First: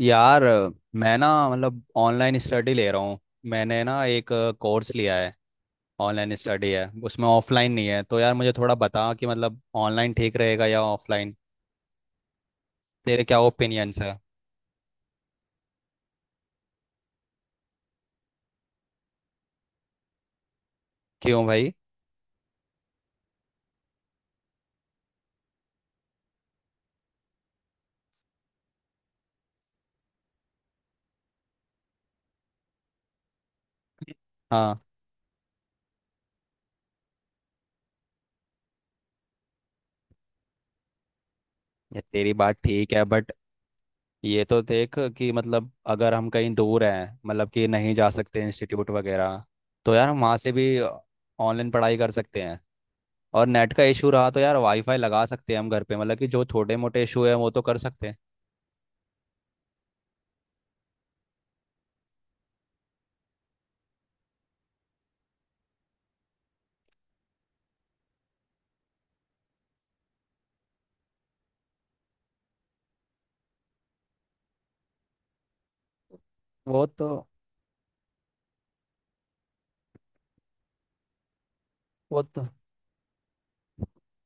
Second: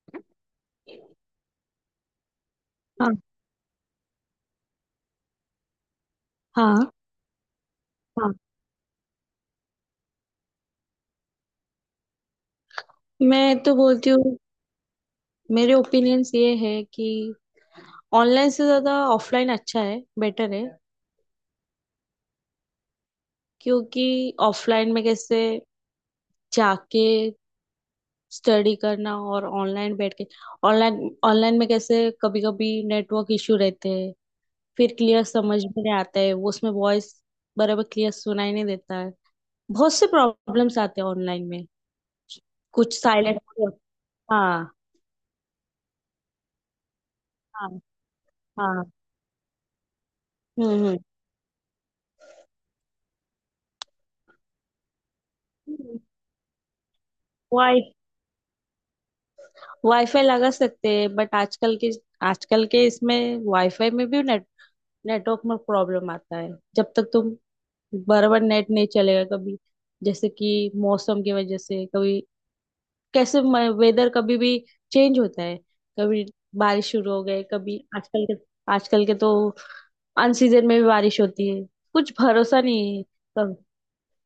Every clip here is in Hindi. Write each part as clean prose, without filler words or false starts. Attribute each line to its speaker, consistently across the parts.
Speaker 1: यार मैं ना मतलब ऑनलाइन स्टडी ले रहा
Speaker 2: हाँ,
Speaker 1: हूँ। मैंने ना एक कोर्स लिया है, ऑनलाइन स्टडी है,
Speaker 2: हाँ,
Speaker 1: उसमें ऑफलाइन नहीं है। तो
Speaker 2: हाँ,
Speaker 1: यार मुझे थोड़ा बता कि मतलब ऑनलाइन ठीक रहेगा या ऑफलाइन। तेरे क्या
Speaker 2: मैं तो
Speaker 1: ओपिनियंस
Speaker 2: बोलती
Speaker 1: है?
Speaker 2: हूँ। मेरे ओपिनियंस ये है कि ऑनलाइन से ज्यादा ऑफलाइन अच्छा है, बेटर है।
Speaker 1: क्यों भाई?
Speaker 2: क्योंकि ऑफलाइन में कैसे जाके स्टडी करना और ऑनलाइन बैठ के ऑनलाइन ऑनलाइन में कैसे कभी कभी नेटवर्क इशू रहते हैं।
Speaker 1: हाँ।
Speaker 2: फिर क्लियर समझ में नहीं आता है, वो उसमें वॉइस बराबर क्लियर सुनाई नहीं देता है। बहुत से प्रॉब्लम्स आते हैं ऑनलाइन में।
Speaker 1: ये तेरी बात ठीक
Speaker 2: कुछ
Speaker 1: है बट
Speaker 2: साइलेंट।
Speaker 1: ये तो
Speaker 2: हाँ,
Speaker 1: देख कि मतलब अगर हम कहीं दूर हैं, मतलब कि
Speaker 2: हाँ,
Speaker 1: नहीं जा सकते
Speaker 2: हाँ।
Speaker 1: इंस्टीट्यूट वगैरह, तो यार हम वहाँ से भी
Speaker 2: हम्म,
Speaker 1: ऑनलाइन पढ़ाई कर सकते हैं। और नेट का इशू रहा तो यार वाईफाई लगा सकते हैं हम घर पे,
Speaker 2: हम्म।
Speaker 1: मतलब कि जो छोटे मोटे इशू है वो तो कर सकते हैं।
Speaker 2: वाईफाई लगा सकते हैं, बट आजकल के इसमें वाईफाई में भी नेटवर्क में प्रॉब्लम आता है। जब तक तुम बराबर नेट नहीं चलेगा। कभी जैसे कि मौसम की वजह से, कभी कैसे वेदर कभी भी चेंज होता है। कभी
Speaker 1: वो
Speaker 2: बारिश
Speaker 1: तो
Speaker 2: शुरू हो गई, कभी आजकल के तो अनसीजन में भी बारिश होती है। कुछ
Speaker 1: वो तो
Speaker 2: भरोसा नहीं है। कब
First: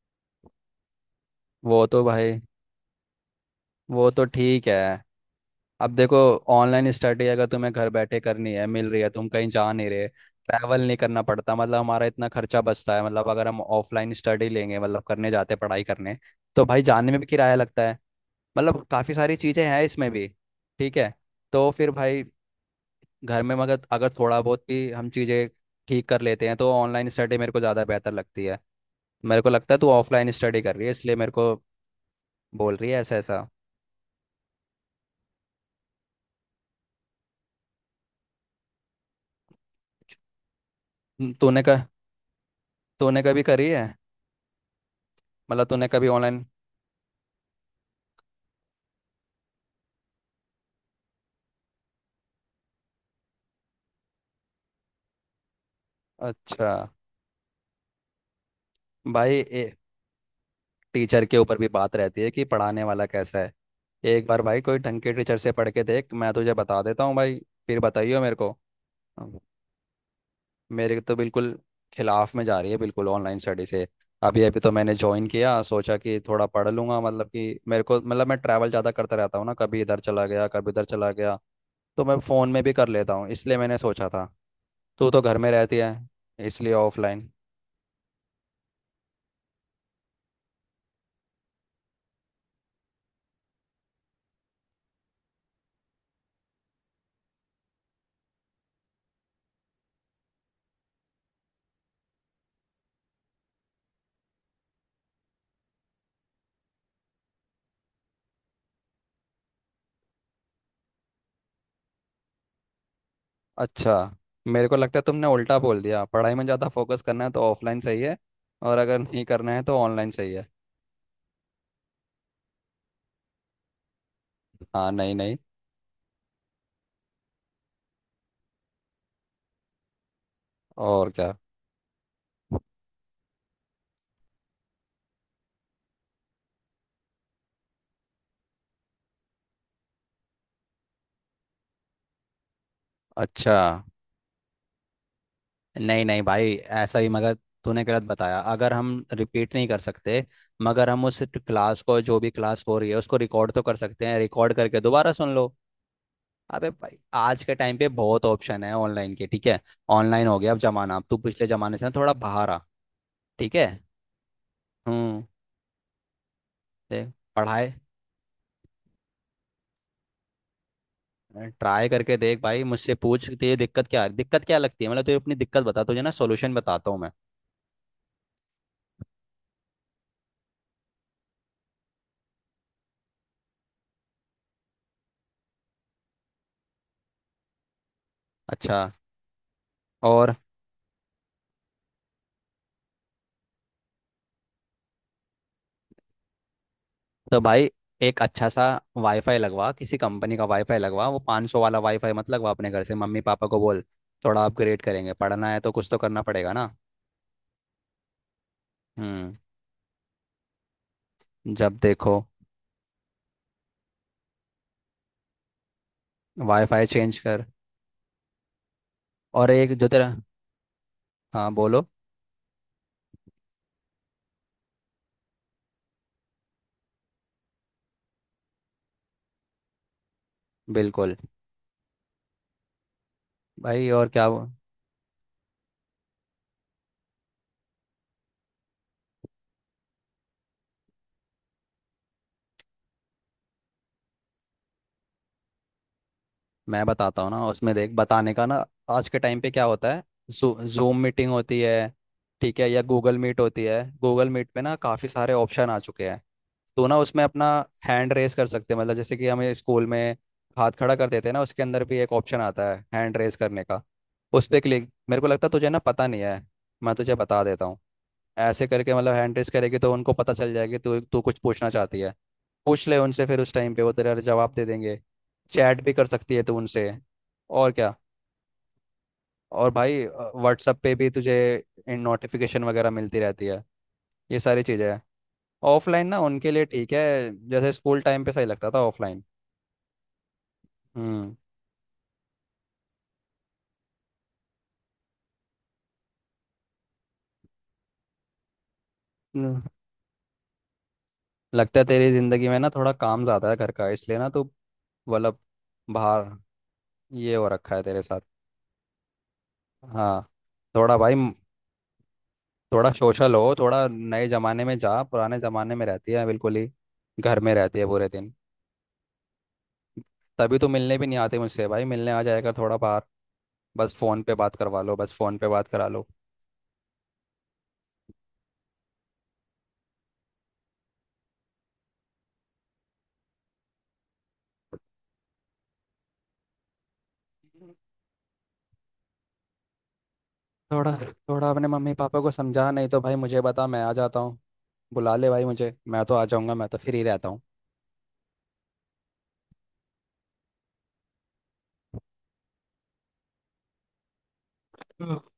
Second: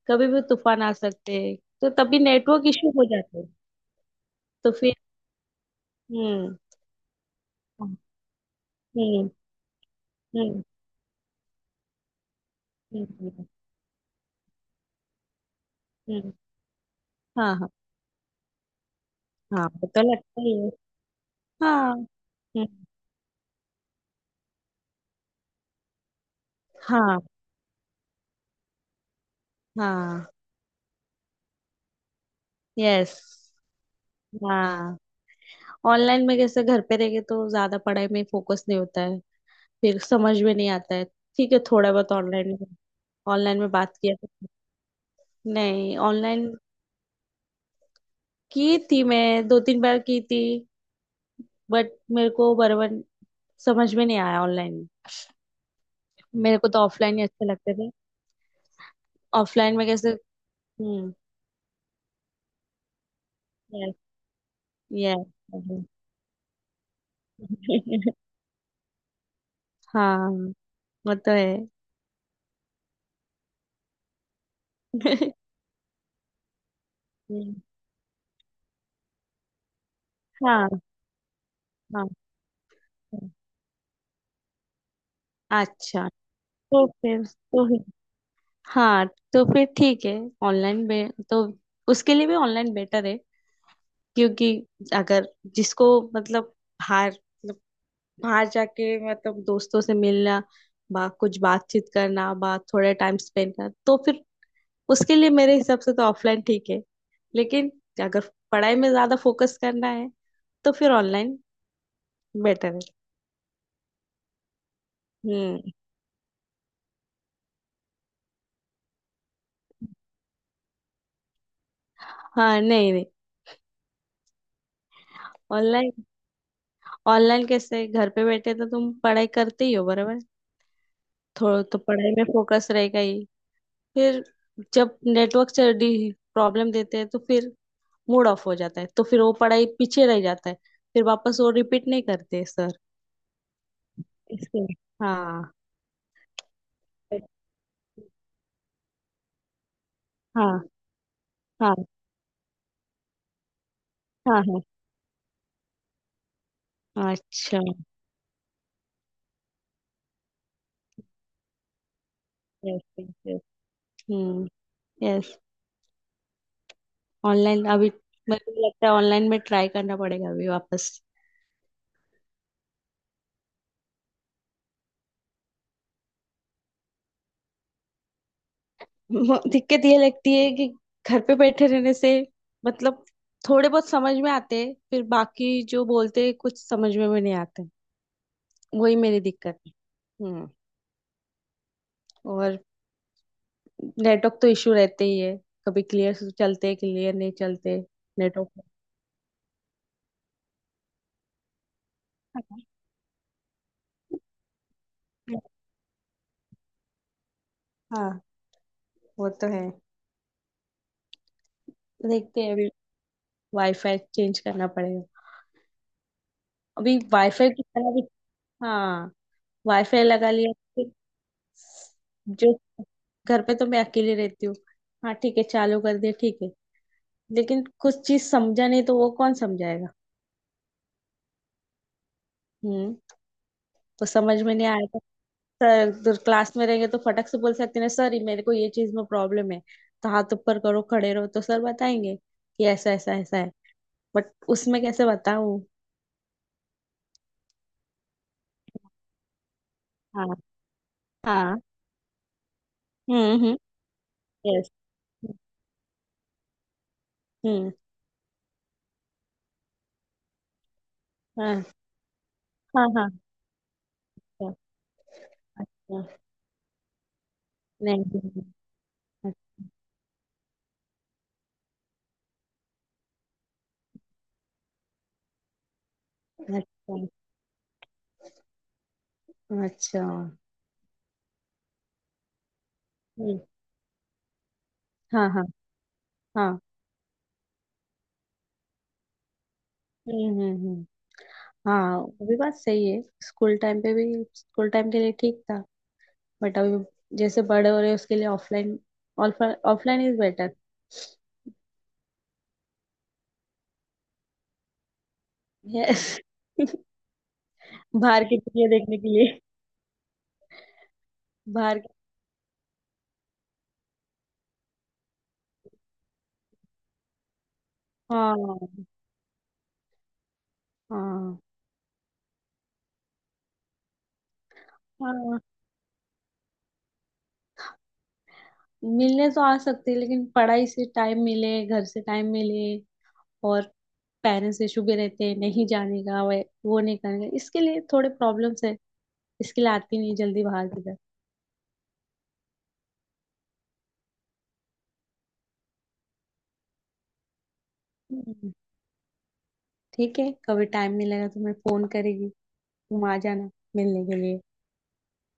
Speaker 2: कभी भी तूफान आ सकते हैं।
Speaker 1: वो
Speaker 2: तो
Speaker 1: तो
Speaker 2: तभी
Speaker 1: भाई
Speaker 2: नेटवर्क इशू हो जाते हैं।
Speaker 1: वो तो ठीक
Speaker 2: तो
Speaker 1: है।
Speaker 2: फिर।
Speaker 1: अब देखो,
Speaker 2: हम्म।
Speaker 1: ऑनलाइन स्टडी अगर तुम्हें घर
Speaker 2: हम्म।
Speaker 1: बैठे करनी है, मिल रही है, तुम
Speaker 2: हम्म।
Speaker 1: कहीं जा नहीं रहे,
Speaker 2: हम्म।
Speaker 1: ट्रैवल नहीं करना पड़ता। मतलब हमारा इतना खर्चा बचता है,
Speaker 2: हम्म,
Speaker 1: मतलब
Speaker 2: हम्म।
Speaker 1: अगर हम ऑफलाइन स्टडी लेंगे मतलब करने जाते हैं पढ़ाई करने,
Speaker 2: हम्म।
Speaker 1: तो भाई जाने में भी किराया
Speaker 2: हाँ, हाँ,
Speaker 1: लगता है। मतलब काफ़ी सारी
Speaker 2: हाँ,
Speaker 1: चीज़ें हैं
Speaker 2: वो तो
Speaker 1: इसमें भी।
Speaker 2: लगता ही है।
Speaker 1: ठीक है, तो फिर
Speaker 2: हाँ।
Speaker 1: भाई
Speaker 2: हम्म,
Speaker 1: घर में मगर अगर थोड़ा बहुत भी हम चीज़ें ठीक कर लेते हैं तो ऑनलाइन
Speaker 2: हाँ,
Speaker 1: स्टडी मेरे को ज़्यादा बेहतर लगती है। मेरे को लगता है तू
Speaker 2: हाँ।
Speaker 1: ऑफलाइन स्टडी कर रही है इसलिए मेरे को बोल रही है
Speaker 2: यस।
Speaker 1: ऐसा ऐसा।
Speaker 2: हाँ, ऑनलाइन में कैसे घर पे रह के तो ज्यादा पढ़ाई में फोकस नहीं होता है। फिर समझ में नहीं आता है। ठीक है,
Speaker 1: तूने का
Speaker 2: थोड़ा बहुत ऑनलाइन में
Speaker 1: तूने कभी
Speaker 2: ऑनलाइन
Speaker 1: करी
Speaker 2: में
Speaker 1: है?
Speaker 2: बात किया तो।
Speaker 1: मतलब तूने
Speaker 2: नहीं,
Speaker 1: कभी ऑनलाइन?
Speaker 2: ऑनलाइन की थी, मैं दो तीन बार की थी। बट मेरे को बराबर समझ में नहीं आया ऑनलाइन। मेरे को
Speaker 1: अच्छा।
Speaker 2: तो ऑफलाइन ही अच्छे लगते थे।
Speaker 1: भाई
Speaker 2: ऑफलाइन में कैसे। हम्म।
Speaker 1: टीचर के ऊपर भी बात रहती है कि पढ़ाने वाला कैसा है।
Speaker 2: यस,
Speaker 1: एक बार भाई कोई ढंग के
Speaker 2: यस।
Speaker 1: टीचर से पढ़ के देख, मैं तुझे बता देता हूँ भाई। फिर बताइयो मेरे को। अब
Speaker 2: हाँ,
Speaker 1: मेरे तो
Speaker 2: वो तो है।
Speaker 1: बिल्कुल खिलाफ में जा रही है, बिल्कुल ऑनलाइन स्टडी से। अभी अभी तो मैंने ज्वाइन किया, सोचा कि थोड़ा पढ़ लूंगा। मतलब
Speaker 2: हम्म,
Speaker 1: कि मेरे को, मतलब मैं ट्रैवल ज़्यादा करता रहता हूँ ना, कभी इधर चला गया
Speaker 2: हाँ,
Speaker 1: कभी उधर चला गया, तो
Speaker 2: हाँ,
Speaker 1: मैं फ़ोन में भी कर लेता
Speaker 2: हाँ।
Speaker 1: हूँ, इसलिए मैंने सोचा था। तू तो घर में रहती है
Speaker 2: अच्छा।
Speaker 1: इसलिए
Speaker 2: तो फिर
Speaker 1: ऑफलाइन।
Speaker 2: हाँ, तो फिर ठीक है। ऑनलाइन बे तो उसके लिए भी ऑनलाइन बेटर है। क्योंकि अगर जिसको मतलब बाहर, मतलब बाहर जाके मतलब दोस्तों से मिलना, बा कुछ बातचीत करना, बा थोड़ा टाइम स्पेंड करना, तो फिर उसके लिए मेरे हिसाब से तो ऑफलाइन ठीक है। लेकिन अगर पढ़ाई में ज्यादा फोकस करना है तो फिर ऑनलाइन बेटर है।
Speaker 1: अच्छा, मेरे को लगता है तुमने उल्टा
Speaker 2: हम्म।
Speaker 1: बोल दिया। पढ़ाई में ज़्यादा फोकस करना है तो ऑफलाइन सही है, और अगर नहीं करना है तो ऑनलाइन सही है।
Speaker 2: हाँ, नहीं, नहीं,
Speaker 1: हाँ नहीं नहीं।
Speaker 2: ऑनलाइन ऑनलाइन कैसे घर पे बैठे तो तुम पढ़ाई करते ही हो बराबर।
Speaker 1: और क्या।
Speaker 2: थोड़ा तो पढ़ाई में फोकस रहेगा ही। फिर जब नेटवर्क प्रॉब्लम देते हैं तो फिर मूड ऑफ हो जाता है, तो फिर वो पढ़ाई पीछे रह जाता है। फिर वापस वो रिपीट नहीं करते सर।
Speaker 1: अच्छा।
Speaker 2: इसके। हाँ,
Speaker 1: नहीं नहीं भाई, ऐसा ही, मगर तूने गलत बताया। अगर हम रिपीट नहीं कर सकते
Speaker 2: हाँ,
Speaker 1: मगर हम उस
Speaker 2: हाँ,
Speaker 1: क्लास को, जो भी क्लास हो रही है उसको रिकॉर्ड तो कर सकते हैं,
Speaker 2: हाँ,
Speaker 1: रिकॉर्ड
Speaker 2: हाँ।
Speaker 1: करके दोबारा सुन लो। अबे भाई आज के
Speaker 2: अच्छा।
Speaker 1: टाइम पे बहुत ऑप्शन है ऑनलाइन के, ठीक है? ऑनलाइन हो गया अब जमाना, अब तू पिछले जमाने से ना थोड़ा बाहर आ।
Speaker 2: Yes, yes.
Speaker 1: ठीक है।
Speaker 2: हम्म।
Speaker 1: हम्म।
Speaker 2: यस।
Speaker 1: देख,
Speaker 2: ऑनलाइन
Speaker 1: पढ़ाए,
Speaker 2: अभी मेरे को लगता है ऑनलाइन में ट्राई करना पड़ेगा अभी वापस।
Speaker 1: ट्राई करके देख भाई, मुझसे पूछ तुझे दिक्कत, क्या दिक्कत क्या लगती है, मतलब तुझे अपनी दिक्कत बता, तुझे ना सॉल्यूशन बताता हूँ मैं।
Speaker 2: दिक्कत ये लगती है कि घर पे बैठे रहने से मतलब थोड़े बहुत समझ में आते हैं, फिर बाकी जो बोलते हैं कुछ समझ में भी नहीं आते।
Speaker 1: अच्छा।
Speaker 2: वही मेरी दिक्कत है।
Speaker 1: और,
Speaker 2: हम्म। और नेटवर्क तो इशू रहते ही है। कभी क्लियर चलते, क्लियर नहीं
Speaker 1: तो भाई
Speaker 2: चलते।
Speaker 1: एक अच्छा सा
Speaker 2: नेटवर्क।
Speaker 1: वाईफाई लगवा, किसी कंपनी का वाईफाई लगवा, वो 500 सौ वाला वाईफाई मत लगवा, अपने घर से मम्मी पापा को बोल थोड़ा अपग्रेड करेंगे, पढ़ना है तो कुछ तो करना पड़ेगा ना।
Speaker 2: हाँ, वो
Speaker 1: हम्म।
Speaker 2: तो है।
Speaker 1: जब देखो,
Speaker 2: देखते हैं, अभी वाईफाई चेंज करना पड़ेगा।
Speaker 1: वाईफाई
Speaker 2: अभी
Speaker 1: चेंज कर।
Speaker 2: वाईफाई की तरह भी। हाँ।
Speaker 1: और एक जो
Speaker 2: वाईफाई
Speaker 1: तेरा,
Speaker 2: लगा लिया फिर,
Speaker 1: हाँ बोलो।
Speaker 2: जो घर पे तो मैं अकेले रहती हूँ। हाँ, ठीक है, चालू कर दिया, ठीक है। लेकिन कुछ चीज समझा नहीं तो वो कौन समझाएगा।
Speaker 1: बिल्कुल
Speaker 2: हम्म।
Speaker 1: भाई,
Speaker 2: तो
Speaker 1: और क्या।
Speaker 2: समझ में नहीं आया तो सर तो क्लास में रहेंगे तो फटक से बोल सकते हैं, सर ये मेरे को ये चीज में प्रॉब्लम है। तो हाथ ऊपर करो, खड़े रहो, तो सर बताएंगे कि ऐसा ऐसा ऐसा है। बट उसमें कैसे बताऊं।
Speaker 1: मैं बताता हूँ ना उसमें देख, बताने का ना, आज के टाइम पे क्या होता है,
Speaker 2: हाँ,
Speaker 1: जूम मीटिंग
Speaker 2: हाँ।
Speaker 1: होती है, ठीक है, या गूगल
Speaker 2: हम्म,
Speaker 1: मीट
Speaker 2: हम्म।
Speaker 1: होती है। गूगल मीट पे
Speaker 2: यस।
Speaker 1: ना काफ़ी सारे ऑप्शन आ चुके हैं, तो ना उसमें अपना
Speaker 2: हम्म।
Speaker 1: हैंड रेस कर सकते हैं। मतलब जैसे कि हमें स्कूल में हाथ खड़ा कर देते हैं ना, उसके
Speaker 2: हाँ,
Speaker 1: अंदर भी एक ऑप्शन आता है
Speaker 2: हाँ, हाँ।
Speaker 1: हैंड रेस करने का। उस पर क्लिक, मेरे को लगता है तुझे ना
Speaker 2: अच्छा,
Speaker 1: पता
Speaker 2: अच्छा।
Speaker 1: नहीं है, मैं तुझे बता देता हूँ।
Speaker 2: नहीं, नहीं,
Speaker 1: ऐसे करके, मतलब हैंड रेस करेगी तो उनको पता चल जाएगी तू तू कुछ पूछना चाहती है। पूछ ले उनसे, फिर उस टाइम पे वो तेरा जवाब दे देंगे। चैट भी कर सकती है तू
Speaker 2: अच्छा,
Speaker 1: उनसे।
Speaker 2: अच्छा,
Speaker 1: और क्या। और
Speaker 2: अच्छा।
Speaker 1: भाई व्हाट्सअप पे भी तुझे इन नोटिफिकेशन वगैरह मिलती
Speaker 2: हम्म।
Speaker 1: रहती है। ये सारी चीज़ें हैं।
Speaker 2: हाँ, हाँ,
Speaker 1: ऑफलाइन ना उनके
Speaker 2: हाँ।
Speaker 1: लिए ठीक है, जैसे स्कूल टाइम पे सही लगता था ऑफलाइन।
Speaker 2: हम्म, हम्म, हम्म।
Speaker 1: हम्म।
Speaker 2: हाँ, वो भी बात सही है, स्कूल टाइम पे भी। स्कूल टाइम के लिए ठीक था। बट अभी जैसे बड़े हो रहे हैं, उसके लिए ऑफलाइन
Speaker 1: हम्म,
Speaker 2: ऑफलाइन इज बेटर।
Speaker 1: लगता है तेरी जिंदगी में ना थोड़ा काम ज़्यादा है घर का, इसलिए ना तू मतलब
Speaker 2: यस।
Speaker 1: बाहर, ये हो रखा है तेरे साथ।
Speaker 2: बाहर की दुनिया देखने के लिए।
Speaker 1: हाँ। थोड़ा भाई।
Speaker 2: बाहर की।
Speaker 1: थोड़ा सोशल हो, थोड़ा नए जमाने में जा, पुराने जमाने में रहती है बिल्कुल ही, घर में रहती है पूरे दिन।
Speaker 2: हाँ,
Speaker 1: तभी तो मिलने भी नहीं
Speaker 2: हाँ,
Speaker 1: आते मुझसे भाई, मिलने आ जाएगा थोड़ा बाहर। बस फोन पे बात करवा लो, बस फोन
Speaker 2: हाँ,
Speaker 1: पे बात करा लो।
Speaker 2: मिलने तो आ सकते हैं, लेकिन पढ़ाई से टाइम मिले, घर से टाइम मिले। और पेरेंट्स इशू भी रहते हैं, नहीं जाने का, वो नहीं करने का, इसके लिए थोड़े प्रॉब्लम्स है। इसके लिए आती नहीं जल्दी बाहर की
Speaker 1: थोड़ा
Speaker 2: तरफ।
Speaker 1: थोड़ा अपने मम्मी पापा को समझा, नहीं तो भाई मुझे बता, मैं आ जाता हूँ। बुला ले भाई मुझे, मैं तो आ जाऊंगा, मैं तो फ्री रहता हूँ।
Speaker 2: हम्म, ठीक है, कभी टाइम मिलेगा तो मैं फोन करेगी, तुम आ जाना मिलने के लिए।
Speaker 1: हाँ।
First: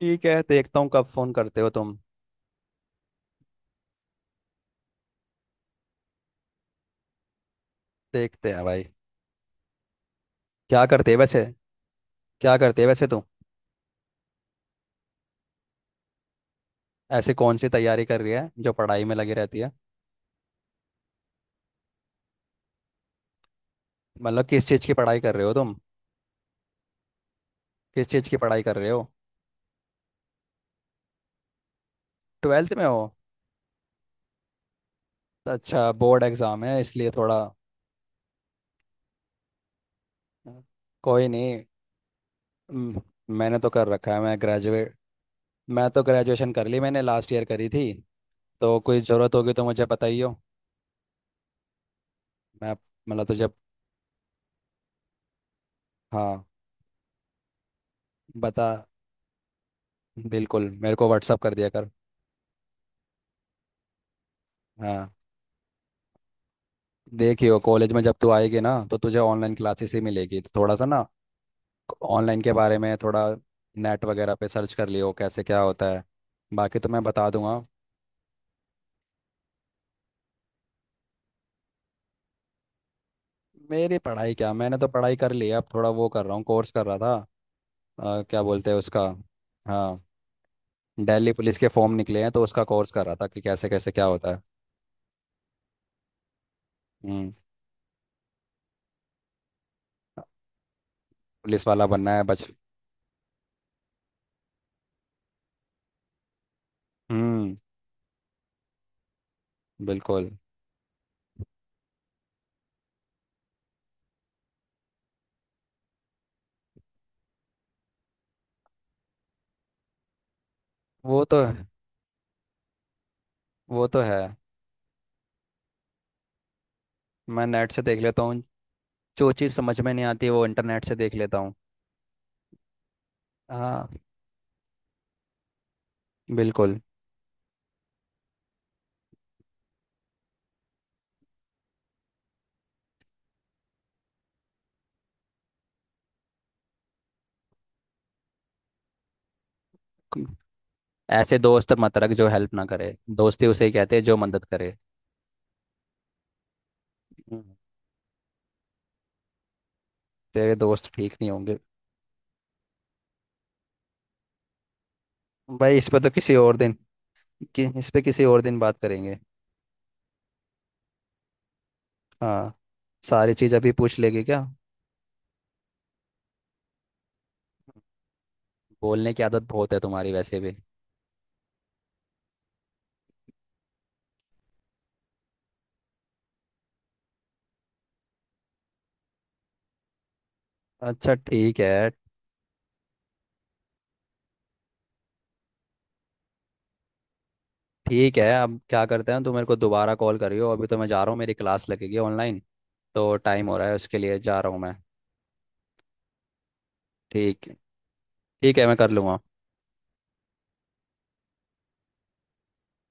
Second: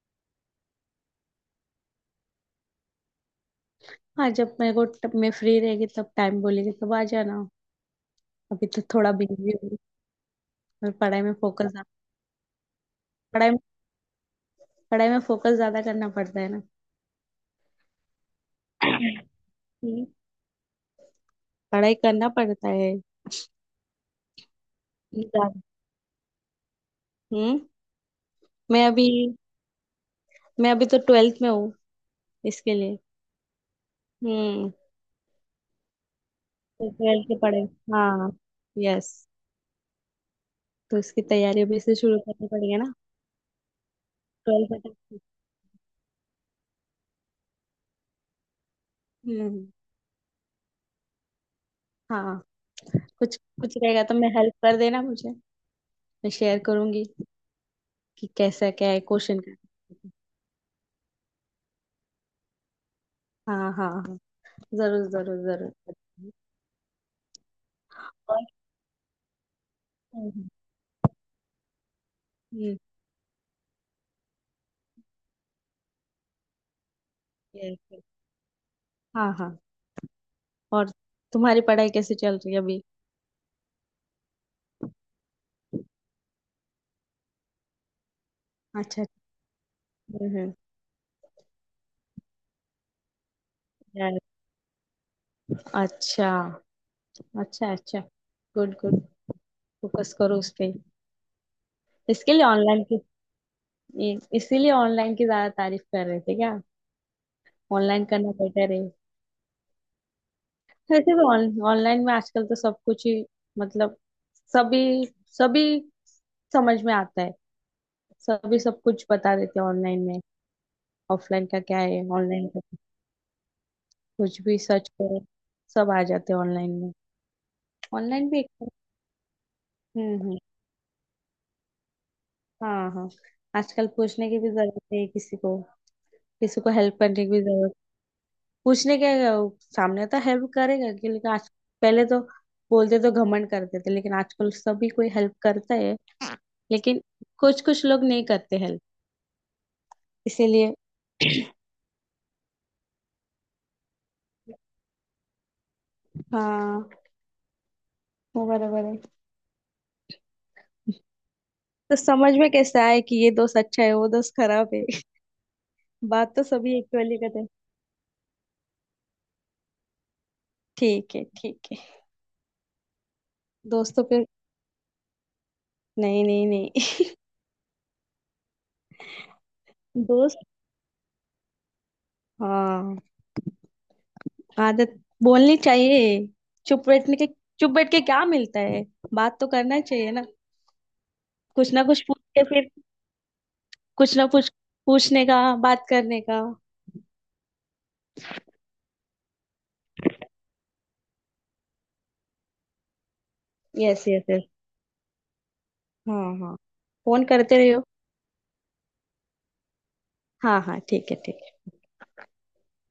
Speaker 1: ठीक है, देखता हूँ कब फोन करते हो तुम।
Speaker 2: हाँ, जब मेरे को तब मैं फ्री रहेगी तब टाइम बोलेगी, तब आ जाना।
Speaker 1: देखते हैं
Speaker 2: अभी तो
Speaker 1: भाई।
Speaker 2: थोड़ा बिजी हूँ।
Speaker 1: क्या
Speaker 2: और
Speaker 1: करते है
Speaker 2: पढ़ाई में
Speaker 1: वैसे
Speaker 2: फोकस ज्यादा।
Speaker 1: क्या करते है वैसे तुम?
Speaker 2: पढ़ाई पढ़ाई में फोकस ज्यादा करना पड़ता है ना।
Speaker 1: ऐसी कौन सी तैयारी कर रही है जो पढ़ाई में लगी रहती है?
Speaker 2: हम्म, पढ़ाई करना पड़ता है
Speaker 1: मतलब किस चीज़ की पढ़ाई कर रहे
Speaker 2: ज्यादा।
Speaker 1: हो तुम?
Speaker 2: हम्म।
Speaker 1: किस चीज़ की पढ़ाई कर
Speaker 2: मैं
Speaker 1: रहे
Speaker 2: अभी
Speaker 1: हो?
Speaker 2: मैं अभी तो 12th में हूँ।
Speaker 1: ट्वेल्थ
Speaker 2: इसके
Speaker 1: में
Speaker 2: लिए।
Speaker 1: हो?
Speaker 2: हम्म।
Speaker 1: अच्छा बोर्ड एग्जाम है
Speaker 2: तो
Speaker 1: इसलिए
Speaker 2: ट्वेल्थ की
Speaker 1: थोड़ा,
Speaker 2: पढ़ाई। हाँ, यस, तो उसकी
Speaker 1: कोई
Speaker 2: तैयारी
Speaker 1: नहीं।
Speaker 2: अभी से शुरू करनी पड़ेगी ना।
Speaker 1: हम्म, मैंने तो कर रखा है, मैं
Speaker 2: ट्वेल्थ में
Speaker 1: ग्रेजुएट,
Speaker 2: तो-
Speaker 1: मैं तो ग्रेजुएशन कर ली, मैंने लास्ट ईयर करी थी। तो कोई ज़रूरत होगी तो
Speaker 2: हम्म।
Speaker 1: मुझे बताइयो।
Speaker 2: हाँ,
Speaker 1: मैं, मतलब तो
Speaker 2: कुछ
Speaker 1: जब,
Speaker 2: कुछ रहेगा तो मैं हेल्प कर देना मुझे। मैं
Speaker 1: हाँ,
Speaker 2: शेयर करूंगी कि
Speaker 1: बता,
Speaker 2: कैसा क्या है क्वेश्चन का।
Speaker 1: बिल्कुल मेरे को व्हाट्सअप कर दिया कर।
Speaker 2: हाँ, हाँ, जरूर,
Speaker 1: हाँ,
Speaker 2: जरूर, जरूर।
Speaker 1: देखियो कॉलेज में जब तू
Speaker 2: और।
Speaker 1: आएगी ना तो तुझे ऑनलाइन क्लासेस ही मिलेगी,
Speaker 2: हम्म।
Speaker 1: तो थोड़ा सा ना ऑनलाइन के बारे में थोड़ा नेट वगैरह पे सर्च कर लियो कैसे क्या होता है, बाकी तो मैं बता दूंगा।
Speaker 2: Yes, yes. हाँ, हाँ, और तुम्हारी पढ़ाई कैसे चल रही है अभी।
Speaker 1: मेरी पढ़ाई क्या, मैंने तो पढ़ाई कर ली है, अब थोड़ा वो कर रहा हूँ, कोर्स कर रहा था, क्या बोलते हैं
Speaker 2: अच्छा।
Speaker 1: उसका, हाँ,
Speaker 2: हम्म,
Speaker 1: दिल्ली पुलिस के फॉर्म निकले हैं तो उसका कोर्स कर रहा था कि कैसे कैसे क्या होता है।
Speaker 2: अच्छा,
Speaker 1: हम्म।
Speaker 2: अच्छा, अच्छा, गुड, गुड, फोकस करो उस पे।
Speaker 1: पुलिस वाला बनना है
Speaker 2: इसके लिए
Speaker 1: बच।
Speaker 2: ऑनलाइन की इसीलिए ऑनलाइन की ज्यादा तारीफ कर रहे थे क्या।
Speaker 1: हम्म।
Speaker 2: ऑनलाइन करना बेटर है।
Speaker 1: बिल्कुल।
Speaker 2: वैसे भी ऑनलाइन में आजकल तो सब कुछ ही मतलब सभी, सभी समझ में आता है। सभी सब कुछ बता देते हैं ऑनलाइन में।
Speaker 1: वो तो
Speaker 2: ऑफलाइन का क्या है, ऑनलाइन
Speaker 1: वो तो है।
Speaker 2: कुछ भी सर्च करो सब आ जाते हैं ऑनलाइन में।
Speaker 1: मैं नेट से देख लेता
Speaker 2: ऑनलाइन भी
Speaker 1: हूँ,
Speaker 2: एक।
Speaker 1: जो चीज़ समझ में नहीं
Speaker 2: हम्म,
Speaker 1: आती
Speaker 2: हम्म।
Speaker 1: वो इंटरनेट से देख लेता हूँ।
Speaker 2: हाँ, हाँ। आजकल
Speaker 1: हाँ।
Speaker 2: पूछने की भी जरूरत नहीं है किसी को। किसी को
Speaker 1: बिल्कुल।
Speaker 2: हेल्प करने की भी जरूरत। पूछने के वो सामने तो हेल्प करेगा कि लेकिन आज। पहले तो बोलते तो घमंड करते थे लेकिन आजकल सभी कोई हेल्प करता है। लेकिन कुछ कुछ लोग नहीं करते हेल्प। इसीलिए।
Speaker 1: ऐसे दोस्त मत रख जो हेल्प ना करे, दोस्ती उसे ही कहते हैं जो मदद करे।
Speaker 2: हाँ,
Speaker 1: हम्म,
Speaker 2: वो बराबर है।
Speaker 1: तेरे दोस्त ठीक नहीं होंगे।
Speaker 2: तो समझ में कैसे आए कि ये दोस्त अच्छा है वो दोस्त खराब है।
Speaker 1: भाई इस पे तो किसी
Speaker 2: बात तो
Speaker 1: और दिन,
Speaker 2: सभी इक्वली करते हैं।
Speaker 1: कि इस पे किसी और दिन बात करेंगे।
Speaker 2: ठीक है, ठीक है।
Speaker 1: हाँ। सारी चीज़ अभी पूछ
Speaker 2: दोस्तों
Speaker 1: लेगी
Speaker 2: पे
Speaker 1: क्या?
Speaker 2: नहीं, नहीं, नहीं।
Speaker 1: बोलने की आदत बहुत है तुम्हारी वैसे
Speaker 2: दोस्त।
Speaker 1: भी।
Speaker 2: हाँ। आदत बोलनी चाहिए। चुप बैठने के चुप बैठ के क्या मिलता है। बात तो करना चाहिए ना।
Speaker 1: अच्छा ठीक
Speaker 2: कुछ ना
Speaker 1: है,
Speaker 2: कुछ पूछ के फिर कुछ ना कुछ पूछने का, बात करने का।
Speaker 1: ठीक है। अब क्या करते हैं, तो मेरे को दोबारा कॉल करियो। अभी तो मैं जा रहा हूँ, मेरी क्लास लगेगी ऑनलाइन, तो टाइम हो रहा है उसके
Speaker 2: यस,
Speaker 1: लिए,
Speaker 2: यस,
Speaker 1: जा
Speaker 2: यस।
Speaker 1: रहा हूँ मैं।
Speaker 2: हाँ, हाँ, फोन
Speaker 1: ठीक,
Speaker 2: करते रहो।
Speaker 1: ठीक है, मैं कर लूँगा।
Speaker 2: हाँ, हाँ, ठीक है, ठीक।